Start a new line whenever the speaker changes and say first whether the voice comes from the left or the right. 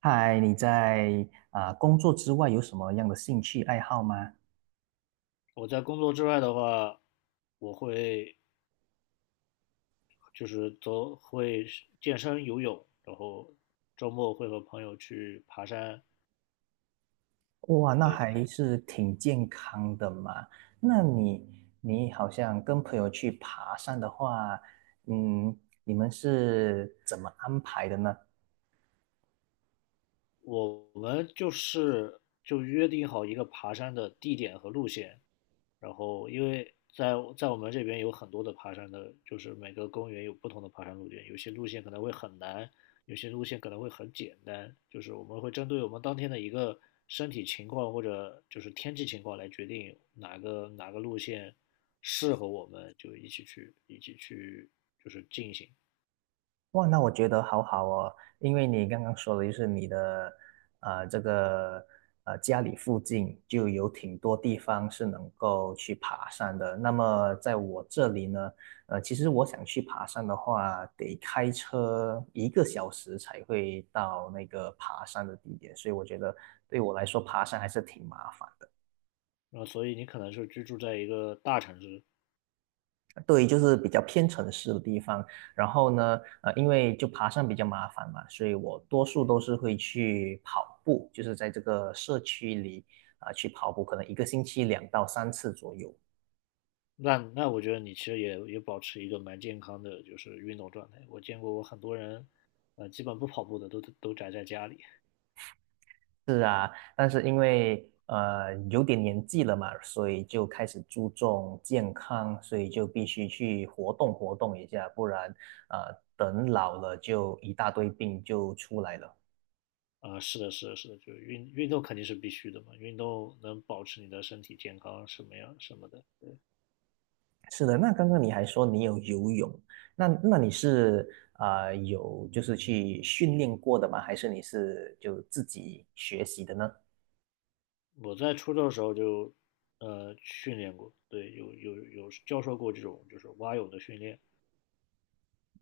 right: 嗨，你在工作之外有什么样的兴趣爱好吗？
left: 我在工作之外的话，我会就是走，会健身、游泳，然后周末会和朋友去爬山。
right: 哇，那
left: 对，
right: 还是挺健康的嘛。那你好像跟朋友去爬山的话，嗯，你们是怎么安排的呢？
left: 我们就是就约定好一个爬山的地点和路线，然后因为在我们这边有很多的爬山的，就是每个公园有不同的爬山路线，有些路线可能会很难，有些路线可能会很简单，就是我们会针对我们当天的一个身体情况或者就是天气情况来决定哪个路线适合我们，就一起去就是进行。
right: 哇，那我觉得好好哦，因为你刚刚说的就是你的，呃，这个家里附近就有挺多地方是能够去爬山的。那么在我这里呢，其实我想去爬山的话，得开车1个小时才会到那个爬山的地点，所以我觉得对我来说爬山还是挺麻烦。
left: 那所以你可能是居住在一个大城市。
right: 对，就是比较偏城市的地方。然后呢，因为就爬山比较麻烦嘛，所以我多数都是会去跑步，就是在这个社区里去跑步，可能一个星期2到3次左右。
left: 那我觉得你其实也保持一个蛮健康的，就是运动状态。我见过我很多人，基本不跑步的都宅在家里。
right: 是啊，但是因为有点年纪了嘛，所以就开始注重健康，所以就必须去活动活动一下，不然等老了就一大堆病就出来了。
left: 是的，是的，是的，就是运动肯定是必须的嘛，运动能保持你的身体健康什么样什么的。
right: 是的，那刚刚你还说你有游泳，那你是有就是去训练过的吗？还是你是就自己学习的呢？
left: 我在初中的时候就，训练过，对，有教授过这种就是蛙泳的训练。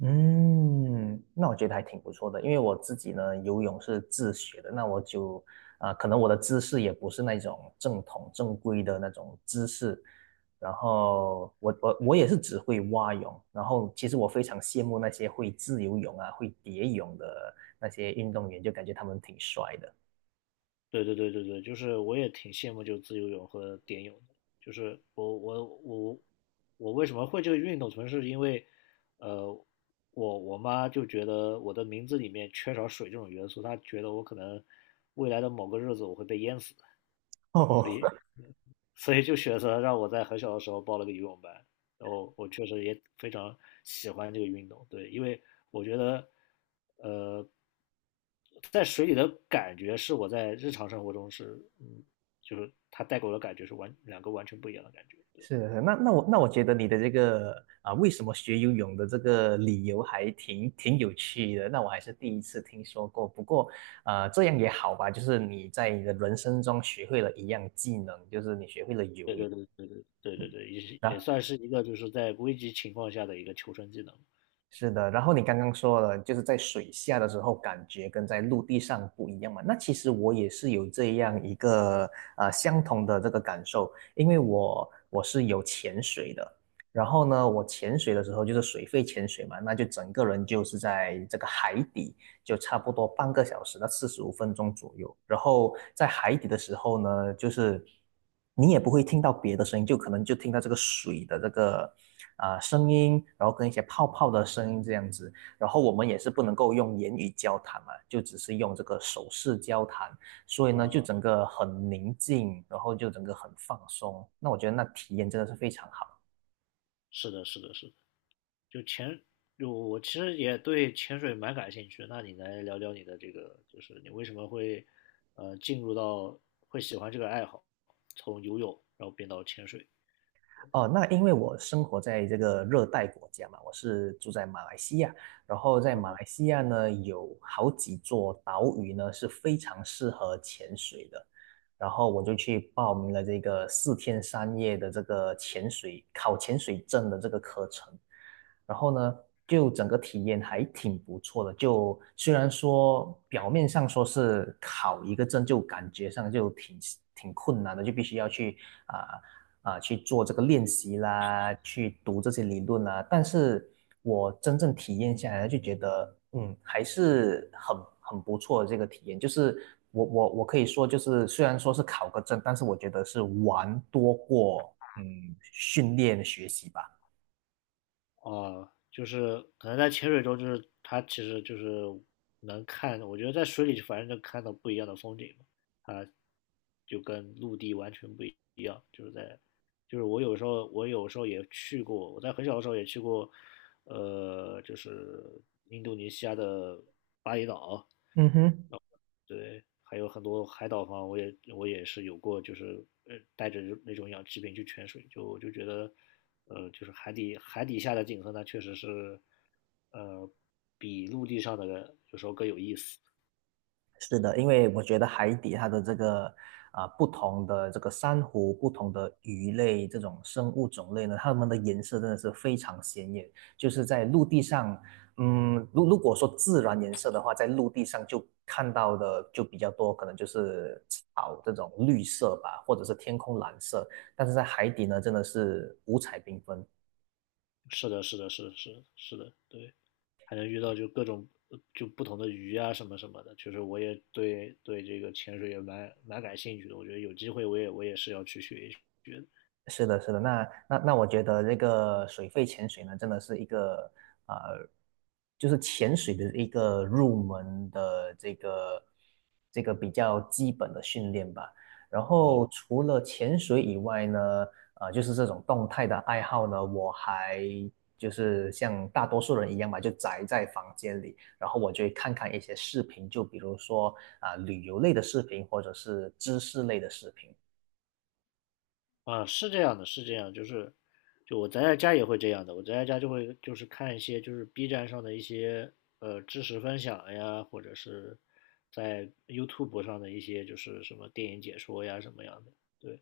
right: 嗯，那我觉得还挺不错的，因为我自己呢游泳是自学的，那我就可能我的姿势也不是那种正统正规的那种姿势，然后我也是只会蛙泳，然后其实我非常羡慕那些会自由泳啊、会蝶泳的那些运动员，就感觉他们挺帅的。
left: 对对对对对，就是我也挺羡慕就自由泳和蝶泳的，就是我为什么会这个运动，纯是因为，呃，我妈就觉得我的名字里面缺少水这种元素，她觉得我可能未来的某个日子我会被淹死，
right: 哦，
left: 所以就选择让我在很小的时候报了个游泳班，然后我确实也非常喜欢这个运动。对，因为我觉得，呃，在水里的感觉是我在日常生活中是，嗯，就是它带给我的感觉是完两个完全不一样的感觉。对，
right: 是是，那我觉得你的这个为什么学游泳的这个理由还挺有趣的，那我还是第一次听说过。不过，这样也好吧，就是你在你的人生中学会了一样技能，就是你学会了
left: 对
right: 游泳。
left: 对对对对对对对，也是
right: 啊。
left: 也算是一个就是在危急情况下的一个求生技能。
right: 是的，然后你刚刚说了，就是在水下的时候感觉跟在陆地上不一样嘛。那其实我也是有这样一个相同的这个感受，因为我是有潜水的，然后呢，我潜水的时候就是水肺潜水嘛，那就整个人就是在这个海底，就差不多半个小时到45分钟左右。然后在海底的时候呢，就是你也不会听到别的声音，就可能就听到这个水的这个声音，然后跟一些泡泡的声音这样子。然后我们也是不能够用言语交谈嘛，就只是用这个手势交谈，所以呢，就
left: 啊、
right: 整个很宁静，然后就整个很放松。那我觉得那体验真的是非常好。
left: 是的，是的，是的。就潜，就我其实也对潜水蛮感兴趣。那你来聊聊你的这个，就是你为什么会进入到会喜欢这个爱好，从游泳然后变到潜水？
right: 哦，那因为我生活在这个热带国家嘛，我是住在马来西亚，然后在马
left: 嗯。
right: 来西亚呢，有好几座岛屿呢是非常适合潜水的，然后我就去报名了这个4天3夜的这个潜水，考潜水证的这个课程。然后呢，就整个体验还挺不错的。就虽然说表面上说是考一个证，就感觉上就挺困难的，就必须要去啊啊、去做这个练习啦，去读这些理论啦。但是我真正体验下来，就觉得还是很不错的这个体验。就是我可以说，就是虽然说是考个证，但是我觉得是玩多过训练学习吧。
left: 哦，就是可能在潜水中，就是它其实就是能看，我觉得在水里反正能看到不一样的风景嘛，它就跟陆地完全不一样。就是在，就是我有时候也去过，我在很小的时候也去过，就是印度尼西亚的巴厘岛。
right: 嗯哼。
left: 对，还有很多海岛房，我也是有过，就是带着那种氧气瓶去潜水，就我就觉得，就是海底下的景色呢，确实是，呃，比陆地上的有时候更有意思。
right: 是的，因为我觉得海底它的这个不同的这个珊瑚、不同的鱼类这种生物种类呢，它们的颜色真的是非常鲜艳。就是在陆地上，如果说自然颜色的话，在陆地上就看到的就比较多，可能就是草这种绿色吧，或者是天空蓝色。但是在海底呢，真的是五彩缤纷。
left: 是的，是的，是的是的是的。对，还能遇到就各种就不同的鱼啊什么什么的，确实我也对这个潜水也蛮感兴趣的，我觉得有机会我也是要去学一学的。
right: 是的，是的，那那那，我觉得这个水肺潜水呢，真的是一个呃，就是潜水的一个入门的这个比较基本的训练吧。然后
left: 嗯。
right: 除了潜水以外呢，就是这种动态的爱好呢，我还就是像大多数人一样吧，就宅在房间里，然后我就会看看一些视频，就比如说啊、旅游类的视频或者是知识类的视频。
left: 啊，是这样的，是这样，就是，就我宅在家也会这样的，我宅在家就会就是看一些就是 B 站上的一些知识分享呀，或者是在 YouTube 上的一些就是什么电影解说呀什么样的。对，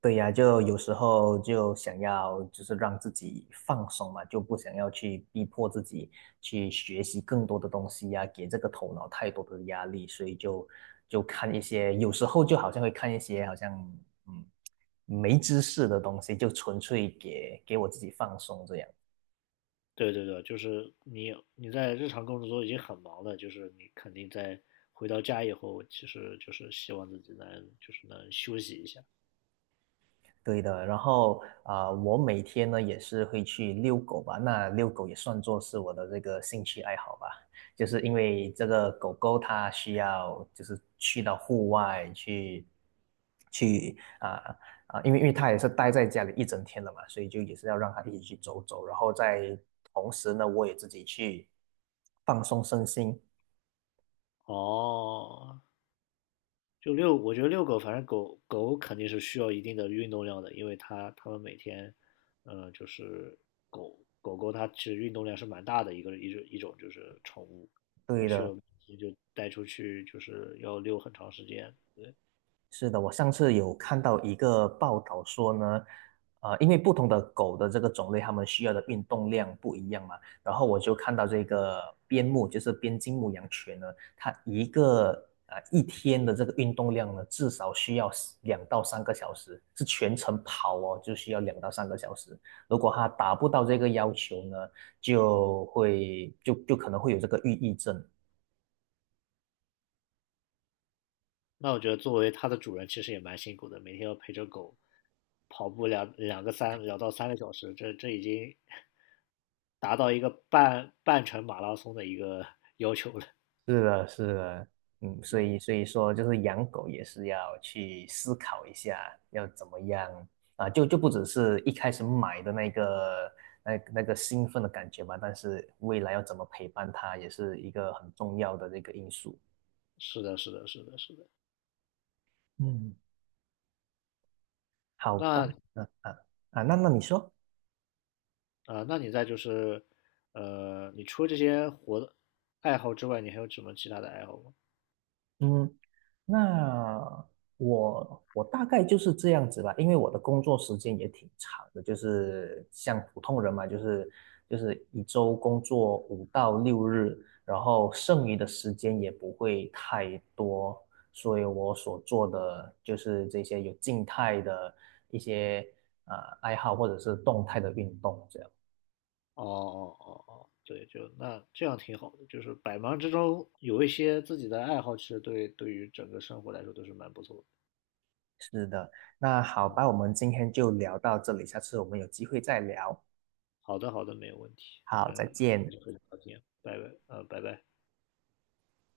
right: 对呀，就有时候就想要就是让自己放松嘛，就不想要去逼迫自己去学习更多的东西呀，给这个头脑太多的压力，所以就看一些，有时候就好像会看一些好像嗯没知识的东西，就纯粹给我自己放松这样。
left: 对对对，就是你在日常工作中已经很忙了，就是你肯定在回到家以后，其实就是希望自己能就是能休息一下。
right: 对的，然后我每天呢也是会去遛狗吧，那遛狗也算作是我的这个兴趣爱好吧，就是因为这个狗狗它需要就是去到户外去，去因为它也是待在家里一整天了嘛，所以就也是要让它一起去走走，然后在同时呢，我也自己去放松身心，
left: 哦，我觉得遛狗，反正狗狗肯定是需要一定的运动量的，因为它们每天，就是狗狗它其实运动量是蛮大的一种就是宠物，它
right: 对
left: 需
right: 的。
left: 要也就带出去就是要遛很长时间。
right: 是的，我上次有看到一个报道说呢，因为不同的狗的这个种类，它们需要的运动量不一样嘛。然后我就看到这个边牧，就是边境牧羊犬呢，它一个一天的这个运动量呢，至少需要两到三个小时，是全程跑哦，就需要两到三个小时。如果它达不到这个要求呢，就会就可能会有这个抑郁症。
left: 那我觉得作为它的主人其实也蛮辛苦的，每天要陪着狗跑步两到三个小时，这这已经 达到一个半程马拉松的一个 要求了。
right: 是的，是的，所
left: 嗯，
right: 以所以说，就是养狗也是要去思考一下，要怎么样就不只是一开始买的那个那个兴奋的感觉吧，但是未来要怎么陪伴它，也是一个很重要的这个因素。
left: 是的，是的，是的，是的。
right: 嗯，好吧，
left: 那
right: 嗯啊那你说？
left: 啊，那你在就是，你除了这些活的爱好之外，你还有什么其他的爱好吗？
right: 嗯，那我大概就是这样子吧，因为我的工作时间也挺长的，就是像普通人嘛，就是一周工作5到6日，然后剩余的时间也不会太多，所以我所做的就是这些有静态的一些呃爱好或者是动态的运动这样。
left: 哦哦哦哦，对，就那这样挺好的，就是百忙之中有一些自己的爱好，其实对于整个生活来说都是蛮不错的。
right: 是的，那好
left: 嗯，
right: 吧，我们今天就聊到这里，下次我们有机会再聊。
left: 好的好的，没有问题，
right: 好，
left: 很
right: 再见。
left: 很很高兴，拜拜，拜拜。